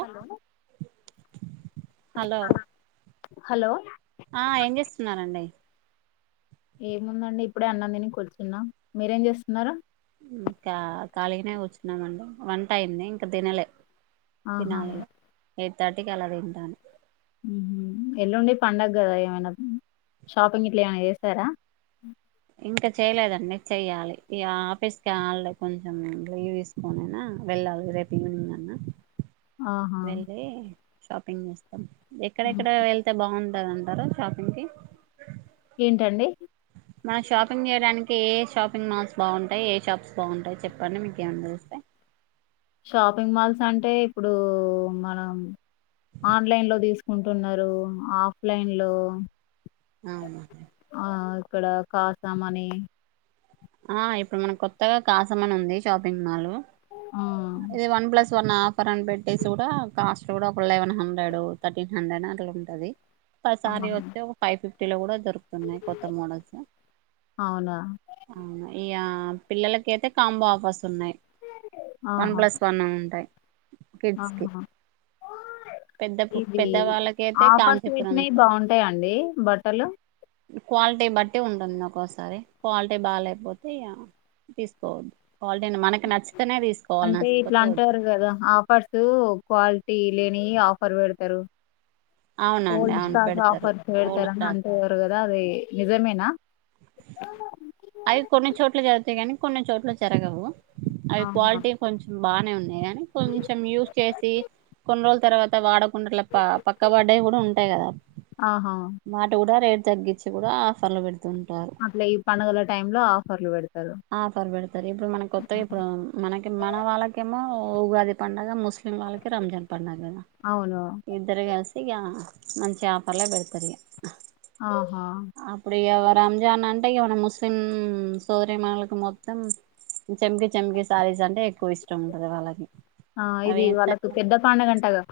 Hello hello hello ఆ ఏం చేస్తున్నారంండి ఏముందండి ఇప్పుడే అన్నందిని కూర్చున్నా మీరేం చేస్తున్నారూ ఖళీనే కూర్చున్నామండి వంట అయింది ఇంకా దినలే ఆహా ఎయిట్ థర్టీకి అలా తింటాను ఎల్లుండడివి పడుగ కదా ఏమైనా షాపింగ్ ఇట్లా ఏమనా చేసారా ఇంకా చెయలేదండి చెయ్యాలి ఈ ఆఫీస్కి కావాలే కొంచెం లీవ్ తీసుకోనేనా వెళ్ళాలు రేపు ఈవినింగ్ అన్నా ఆహా వెళ్ళి షాపింగ్ చేస్తాం మ్మ్. ఎక్కడెక్కడ వెళ్తే బాగుంట దంటారా షాపింగ్ కి ఏంటండి మనం షాపింగ్ చేయడానికి ఏ షాపింగ్ మాల్స్ బాగుంటాయి ఏ షప్స్ బాగుంటాయి చెప్పండి మీకు ఏ అని తెరిస్తా షాపింగ్ మాల్స్ అంటే ఇప్పుడు మనం ఆన్లైన్ లో తీసుకుంటున్నారు ఆఫ్లైన్ లో అను ఆ ఇక్కడ కాఖసాం అని ఆ ఇప్పుడు మన కొత్తగా కాసమని ఉంది షాపింగ్ మాల్ ఆ ఇది వన్ ప్లస్ సన్న ఆఫర్ అని పెట్టేసి కూడా కాస్ట్ కూడ కాస్ ఆహా ఒసారి వస్తే ఒక ఫైవ్ ఫిఫ్టీ లో కూడా దొరుకుతున్నాయి కొత్త మోడల్స్ అవునా అవునా ఇయా పిల్లలకైయితే కాంబో ఆఫస్ ఉన్నాయ్ వన్ ఆహా ప్లస్ వన్ ఉంటాయ్ ఆహా పెద్దపు ఇవి పెద్ద వాళ్ళకైతే [inaudible] ఆఫర్స్ పెట్టినవి బాగుంటాయండి బట్టలు క్వాలిటీ బట్టి ఉంటుంది నాకోస్ సరే క్వాలిటీ బాలేపోతే తీసుకోవద్దు క్వాలిటీని మనకి నచ్చితేనే తీసుకోవాలి అంటే ఇట్లా నచ్చకపోతే వద్దు అంటారు కదా ఆఫర్స్ క్వాలిటీ లే నీ ఆఫర్ పెడతారు అవునండి ఓల్డ్ అవును స్టాక్ పెడతారు ఆఫర్స్ హోల్ పెడ్తారు అని స్టాక్ అంటురు కదా అది నిజమేనా అవి కొన్ని చోట్ల జరుగుతాయి కానీ కొన్ని చోట్ల జరగవు అవి ఆహా క్వాలిటీ కొంచెం బానే ఉన్నాయి కానీ కొంచెం యూస్ చేసి కొన్ని రోజుల తర్వాత వాడ కుండలప పక్కబడ్డాయి కూడా ఉంటాయి కదా ఆహా మాట కూడా రే తగ్గిచ్చి కూడా ఆఫర్లు పెడుతుం అట్లా ఈ పండుగల టైం లో ఆఫర్లు పెడతారు ఆఫర్ పెడతారు ఇప్పుడు మన కొత్తగా ఇప్పుడు మనకి మన వాళ్ళకేమో ఉగాది పండగా ముస్లిమ్ వాళ్లకి రంజాన్ పండగ గదా అవును ఇద్దరు కలిసి ఇక మంచిగా ఆఫర్లే పెడతారు ఇక ఆహా రంజాన్ అంటే ఇగ మన ముస్లిం సోదరీమనులకి మొత్తం చెంగి చెంగి శారీస్ అంటే ఎక్కువ ఇష్టం ఉంటది వాళ్ళకి ఆ అవి ఇది ఎంతట వాళ్ళకు పెద్ద పండగంటగా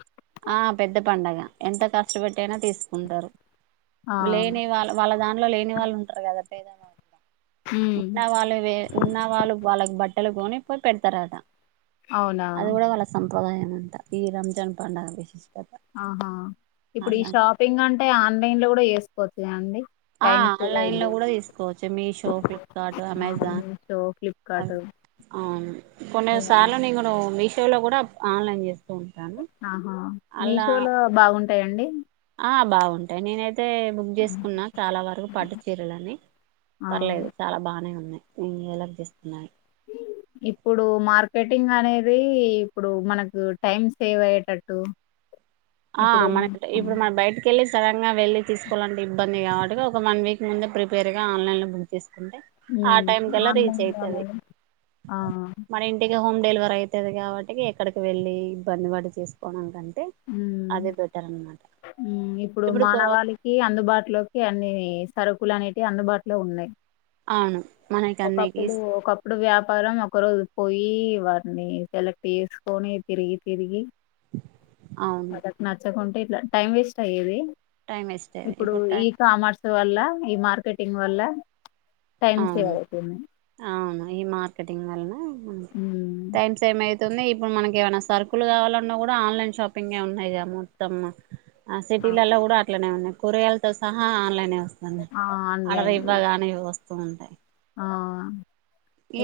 ఆ పెద్ద పండగ ఎంత కర్చుపెట్టి అయినా తీసుకుంటారు ఆ లేని వాళ్ళ వాళ్ళ దానిలో లేని వాళ్ళు ఉంటారు ఉమ్ ఉన్న వాళ్ళవే ఉన్న వాళ్ళు వాళ్ళకు బట్ తెలుగుని పోయి పెడతారట అవునా ప్రదాయం అంతా ఈ రంజాన్ పండుగ విశేష్ ఆహా ఇప్పుడు ఈ షాపింగ్ అంటే ఆన్లైన్ లో కూడా చేసుకోవచ్చుగ అండి ఆ టైమ్ సేవ్ ఆన్లైన్లో అవుద్ది కూడా తీసుకోవచ్చు Meesho, Flipkart, Amazon Meesho Flipkart అదే అవును కొన్ని ఇవన్నీ సార్లు నేంగ్ను మీషోలో కూడా ఆన్లైన్ చేస్ ఆహా మీషోలో బాగుంటాయండి ఆ బావుంటాయి నేనయి తే బుక్ చేసుకున్నా చాలా వరకు పట్టు చీరలని ఆ పర్లేదు చాలా బానే ఉన్నాయ్ ఉమ్ ఎలా చేస్తున్నాయ్? [inaudible] ఇప్పుడు మార్కెటింగ్ అనేది ఇప్పుడు మనకు టైం సేవ్ అయ్యేటట్టు ఆ మన ఇప్పుడు మన బయటికి వెళ్లేసి సడన్గా వెళ్ళి తీసుకోవాలంటే ఇబ్బంది కాబట్టి ఒక వన్ వీక్ ముందే ప్రిపేర్ గా ఆన్లైన్ లో బుక్ చేస్ అంటే ఆ ఉమ్ టైం కల్లా రీచ్ ఆన్లైన్లో అయితది అనేది ఆ మన ఇంటికి హోమ్ డెలివర అయితది కాబట్టి ఎక్కడికి వెళ్ళి ఇబ్బంది పడి చేసుకోవడా కనీ మ్ మ్ ఇప్పుడు మానవాళికి అందుబాటులోకి అన్ని సరుకులు అనేటియ్ అందుబాటులో ఉన్నాయి ఆవును ఒకప్పుడు ఒకప్పుడు వ్యాపారం ఒక రోజు పోయి ఈ వాటిని సెలెక్ట్ చేసుకొని తిరిగి తిరిగి అవును మదకు నచ్చకుంటే ఇట్లా టైం వేస్ట్ అయ్యేది టైం వేస్ట్ అయింది ఇప్పుడు ఈ టైం కామర్స్ వల్ల ఈ మార్కెటింగ్ వల్ల టైమ్ అవును సేవయి అవును ఈ మార్కెటింగ్ వల్న ఉమ్ టైమ్ సేమ్ అయి న్నాయ్ ఇప్పుడు మనక ఏమైనా సర్కులు కావాలన్నా కూడా ఆన్లైన్ షాపింగే ఉన్నాయి గా మొత్తం ఆ అవును. సిటీలలో కూడా అట్లనే ఉన్నాయి కూరగాయలతో సహా ఆ ఆ అడవి ఆన్లైన్ ఇవ్వగానే వస్తూ ఉంటాయి ఆ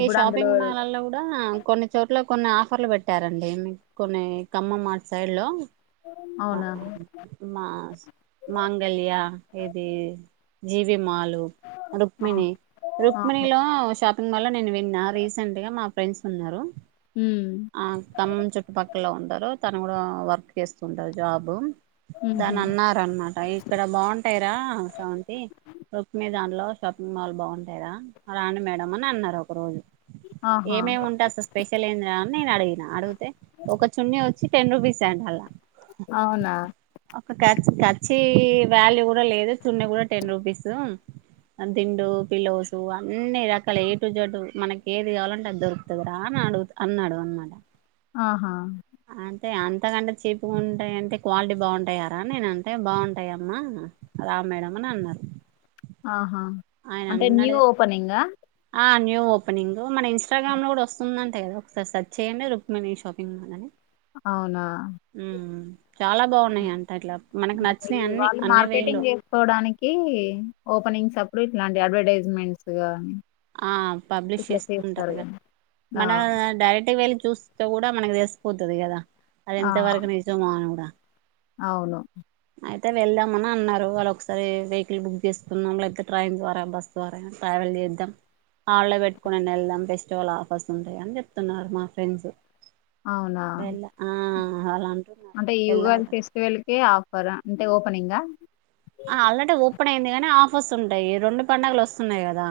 ఈ అందులో షాపింగ్ మాల్ల్లో కూడా కొన్ని చోట్ల కొన్ని ఆఫ ఆఫర్లు పెట్టారండి మీకు కొన్ని కమ్మమ్ మా సైడ్ లో ఆ అవునా మా మాంగళ్యా ఇది జీవి మాలు ఆ రుక్మిణి ఆహా రుక్మిణిలో షాప్ లో నేను విన్నా రీసెంట్ గా మా ఫ్రెండ్స్ ఉన్నారు ఉమ్ ఆ ఖమ్మం చుట్టుపక్కల ఉంటారు తను కూడా వర్క్ చేస్తుంటారు జాబు ఉహు దాని అన్న అనమాట ఇక్కడ బాగుంటాయిరా శాంతి రుక్ మదాన్ లో షాపింగ్ మాల్ బాగుంటాదా రాం మేడం అని అన్నారు ఒక రోజు ఆహా ఏమేమి ఉంటా స్పెషల్ ఏంటి అడిగిన అడిగితే ఒక చున్న వచ్చి టెన్ రూపీస్ ఏడి అలా అవునా ఖచ్చి వాల్యూ కూడా లేదు చున్న కూడా టెన్ రూపీస్ దిండు పిల్లౌస్ అన్ని రకాల ఏటు జటు మనకి ఏది కావాలంటే అది దొరుకుతుంది రా అన్నాడు అన్నాడు అన్నాడు ఆహా అఅంతకంటే చీప్గా ఉంటాయింటే క్వాలిటీ బాగుంటాయారా నేన అంటే బాగుంటాయమ్మా మేడంని అన్నారు ఆహా ఆయన అంటే న్యూ అన్నాడు ఓపెనింగ్ న్యూ ఓపెనింగ్ మన ఇన్స్టాగ్రామ్ లో కూడా వస్తుందంటే కదా ఒకసారి సెర్చ్ చేయండి రుక్మిణి షాపింగ్ మాల్ అని అవునా ఉమ్, చాలా బాగున్నాయి అంట ఇట్లా మనకు నచ్చినయి అన్ని వాళ్ళు అన్ని వేలు మార్కెటింగ్ చేసుకోడానికి ఓ అప్పుడు ఇట్లాంటి అడ్వర్టైజ్మెంట్స్ గానీ ఆ పబ్లిష్ చేస్తూ ఉంటారు కదా ఆ మనం డైరెక్ట్ వెళి చూస్త కూడా మనకి తెసిపోతుది కదా అది ఆ ఎంత వరకు నిజమో అని కూడా అవును అయితే వెళ్దామని అన్నారు వాళ్ళు ఒకసారి వెహికల్ బుక్ చేసుస్తున్నాం లేకపోతే ట్రైన్ ద్వారా బస్ ద్వారా ట్రావెల్ ద్ హళ్ల్లో పెట్టుకుని వెళ్దాం ఫెస్టివల్ ఆఫర్స్ ఉంటాయ అని చెప్తున్నారు మా ఫ్రెండ్స్ అవునా వెళ్ళ ఆ అలా అంటున్నారు అంటే ఈ ఉగాది వెళ్ళాలి ఫెస్టివల్ కి ఆఫర్ అంటే ఓపెనింగ్ ఆల్రెడీ ఓపెన్ అయింది కానీ ఆఫర్స్ ఉంటాయి రెండు పండుగలు వస్తున్నాయి కదా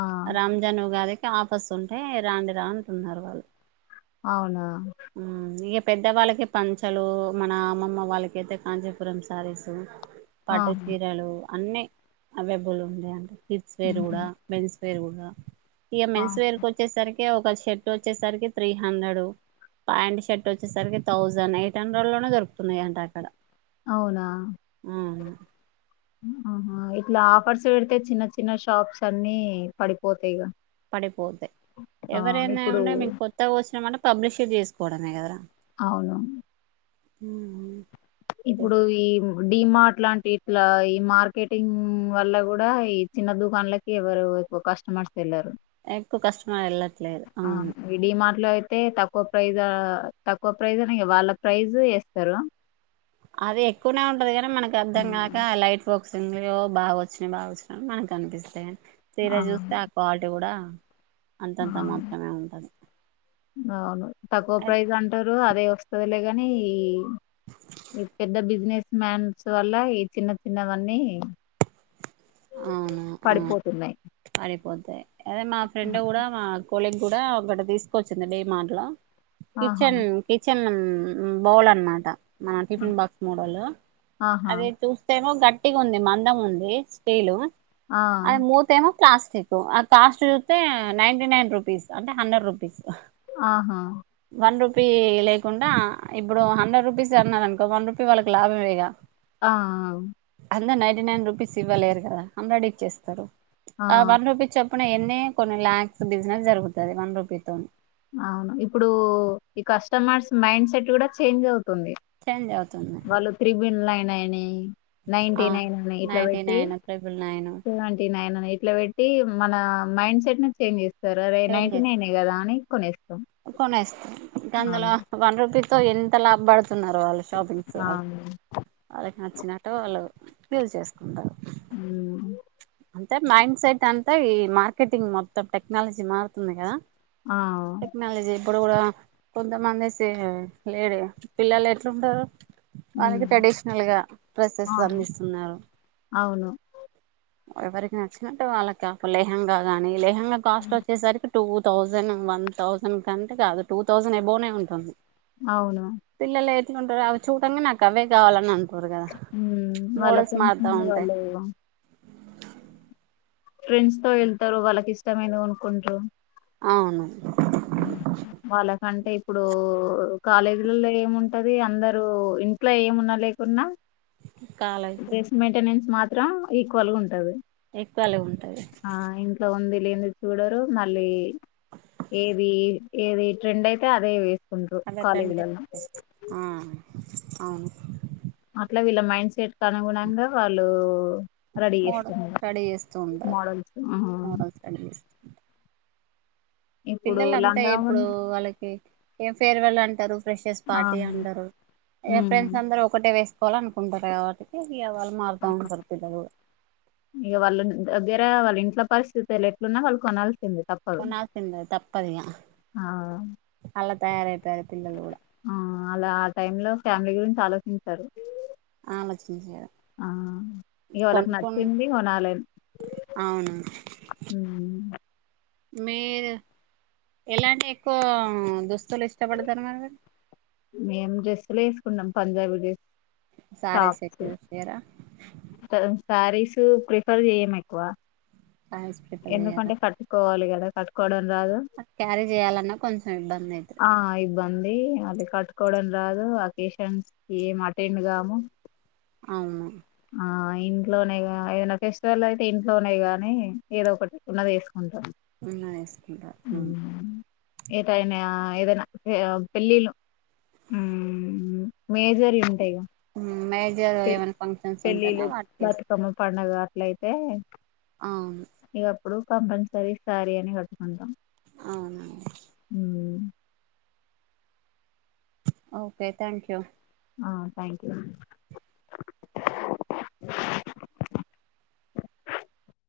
ఆ రంజన్ ఉగాది ఆపస్ ఉంటే రాం రా అంటున్నారు వాళ్ళు అవునా ఇక పెద్ద వాళ్ళకి పంచలు మన అమ్మమ్మ వాళ్ళకి అయితే కాంచీపురం సారీసు పట ఆహా చీరలు అన్నీ అవైలబుల్ ఉన్నాయి అంటే కిడ్స్ వేర్ ఉహు కూడా వేర్ ఇక ఆ మెన్స్ వేర్ కు వచ్చేసరికి ఒక షర్ట్ వచ్చేసరికి త్రీ హండ్రెడ్ పా్యాంట్ షర్ట్ వచ్చేసరికి థౌజండ్ ఎయిట్ హండ్రెడ్ లోనే దొరుకుతున్నాయి అంట అక్కడ అవునాహ ఆ ఇలా ఆఫర్స్ పెడితే చిన్న చిన్న షాప్స్ అన్ని పడిపోతాయి ఇక పడిపోతాయి ఎవరైనా ఇప్పుడు ఉంటే మము కొత్తగా వచ్చినమంట పబ్లిష చేసుకోవడమే కదరా అవును హ ఇప్పుడు ఈ డడిమాార్ట్ లాంటి ఇట్లా ఈ మార్కెటింగ్ వల్ల కూడా ఈ చిన్న దుకాణలకి ఎవరు కస్టమర్స్ వెళ్ళారు ఎక్కువ కస్టమర్ వెళ్ళట్లేదు అవును డి మార్ట్ అయితే తక్కువ ప్రైజ్ తక్కువ అ వాళ్ళ ప్రైజ్ వస్తారు అది ఎక్కువనే ఉంటది కానీ మనకు అర్ధం కాక లైట్ పో బాగా వచ్చినాయి బాగా వచ్చినా మనకు అనిపిస్తాయి చీర చూస్తే ఆ క్వాలిటీ కూడా ఆ అంతంతా మాత్రమే ఉంటుంది అవును తక్కువ ప్రైజ్ అంటారు అదే వస్తుందిలే కాని ఈ పెద్ద బిజినెస్ మ్యాన్స్ వల్ల ఈ చిన్న చిిన్నవన్నీ అవును ఆ పడిపోతున్నాయి పడిపోతాయి అదే మా ఫ్రెండ్ కూడా మా పోలింగ్ కూడా ఒక తీసుకొచ్చింది డిమాట్ లో ఆహా కిచెన్ కిచెన్ బౌల్ అనమాట మన టిఫిన్ బాక్స్ మోడల్ ఆహా అది చూస్తేమో గట్టి పట్టిగా ఉంది మందం ఉంది స్టీలు ఆ అది మూతే ఏమో ప్లాస్టిక్ ఆ ప్లాస్ట్ చూస్తే నైంటీ నైన్ రూపీస్ అంటే హండ్రెడ్ రూపీస్ ఆహా వన్ రూపీ లేకుండా ఇప్పుడు హండ్రెడ్ రూపీస్ అన్నారు అనుకో వన్ రూపీ వాళ్ళకి లాభం ఇగా ఆ అందరు నైన్టీ నైన్ రూపీస్ ఇవ్వలేరు కదా అంద్రడీ ఇచ్చేస్తారు ఆ వన్ రూపీస్ చెప్ ఇప్పుడు ఎన్న కొన్ని ల్యాక్స్ దిసినది జరుగుతుంది వన్ రూపీ తోని అవును ఇప్పుడు ఈ కస్టమర్స్ మైండ్ సెట్ కూడా చేంజ్ అవుతు తుంది చేంజ్ అవుతుంది వాళ్ళు త్రిబిన్లు అయినాయని నైన్టీ ఆ నైన్ అని ఇట్లా నైన్టీ పెట్టి nine triple nine seventy nine అని ఇట్లా పెట్టి మన మైండ్ సెట్ ను చేంజ్ చేస్తారు అదే నైట్ చేంజ్ ననే కదా అని కొనేస్త కొనేస్తారు అందులో వన్ రూపీతో ఎంత లాభ పడుతు న్నారు వాళ్ళు షాపింగ్స్ ఆ వాళ్ళు వాళ్ళకి నచ్చినట్టు వాళ్ళు ఫల్ చేసుకుంటారు ఉమ్ అంటే మైండ్ సెట్ అంటే ఈ మార్కెటింగ్ మొత్తం టెక్నాలజీ మారుతుంది కదా టెక్నాలజీ ఇప్పుడు కూడా కొంతమందిసి లేడ పిల్లలు ఎట్లుంటారు వాళ్ళకి ఉమ్, ట్రెడిషనల్ గా డ్రెస్సెస్ ఆ అందిస్తున్నారు అవును ఎవరికి నచ్చినట్టు వాళ్ళకి లేహంగా గానీ లేహంగా కాస్ట్ వచ్చేసరికి టూ థౌసండ్ వన్ థౌసండ్ కంటే కాదు టూ థౌజండ్ ఎబోనే ఉంటుంది అవును ఉంటారు అవి చూడంగా నాకు అవే కావాలని అంత కూరు కదా ఉమ్ వాళ్ళ మూడోస్ ఫ్రెండ్స్ మార్తా ఉంటాయి వాళ్ళు ఫ్రెండ్స్ తో వెళ్తారు వాళ్ళకి ఇష్టమైనవి కొనుక్కుంటారు అవును ఆ వాళ్ళకంటే ఇప్పుడు కాలేజీలలో ఏముంటది అందరుూ ఇంట్లో ఏముండి లేకునా కాలైతే డ్రెస్ మెయింటెనెన్స్ మాత్రం ఈక్వల్ గా ఉంటంది ఈక్వల్ గా ఉంటది ఉంది లేంది చూడరు మళ్ళీ ఏది ఏది ట్రెండ్ అయితే అదే వ అలా తండ్రి ఆ అవును అట్లా వీళ్ళ మైండ్ సెట్ క అనుగుణంగా వాళ్ళు రెడీ చేస్తా మోడల్ స్టడీ చేస్తూ ఉంటారు మోడల్స్ ఆ మోడల్ స్టడీ చేస్తూ ఇప్పుడు పిల్లలు అంతా లంగా ఇప్పుడు ఓణి వాళ్ళకి ఏం ఫేర్వెల్ అంటారు ఫ్రెషర్స్ ఆ పార్టీ అంటారు ఉమ్ ఫ్రెండ్స్ అందరుూ ఒకటే వేస్త చేసుకోవాలి అని అనుకుంటారు కాబట్టి ఇ అ వాళ్ళు మారుతా ఉంటారు పిల్లలు ఇగ వాళ్ళ దగ్గర వాళ్ళ ఇంట్లో పరిస్థితు ఎట్లున్నా వాళ్ళ కొనాలి ఉన్నాసింద తప్పదిక ఆ అలా తయారైపోయారు పిల్లలు కూడా ఆ అలా ఆ టైమ్ లో ఫ్యామిలీ గురించి ఆలోచిస్తారు ఆలోచించారు ఆ ఇకవాళకి నచ్చింది కొనాలని అవునా మీరు ఎలాంటి ఎక్కువ దుస్తులు ఇష్టపడతారు మరి మేం డ్రెస్సులు వేసుకున్నాం పంజాబీ డ్రెస్సు సారే సకిది సరా శారీస్ ప్రిఫర్ చెయ్యను ఎక్కువ సారీస్ ప్రిఫర్ చేయరా ఎందుకంటే కట్టుకోవాలి కదా కట్టుకోవడం అందగా క్యారీ చేయాలన్నా కొంచెం ఇబ్బంది అయితది ఇబ్బంది అ కట్టుకోవడం రాదు అకేషన్స్ ఏం అటెండ్ కాము అవును ఆ ఇంట్లోనే ఏదైనా ఫెస్టివల్ అయితే ఇంట్లోనే గాని ఏదో ఒకటి ఉన్నది వేసుకుంటాం ఉన్న వేసుకుంటా ఉ ఈ టైం అయినా ఏదైన్నా పెళ్ళల మేజర్ ఉంటాయిగా మేజర్ పె ఏమైనా ఫంక్షన్స్ పెళ్ళిళ్ళ ఉంటేనే వాటికి బతుకమ్మ పండగ అట్లయితే ఆ ఇప్పుడు కంపల్సరీ శారీ అని కట్టుకుంటాం అవునండి okay thank you thank you [inaudible]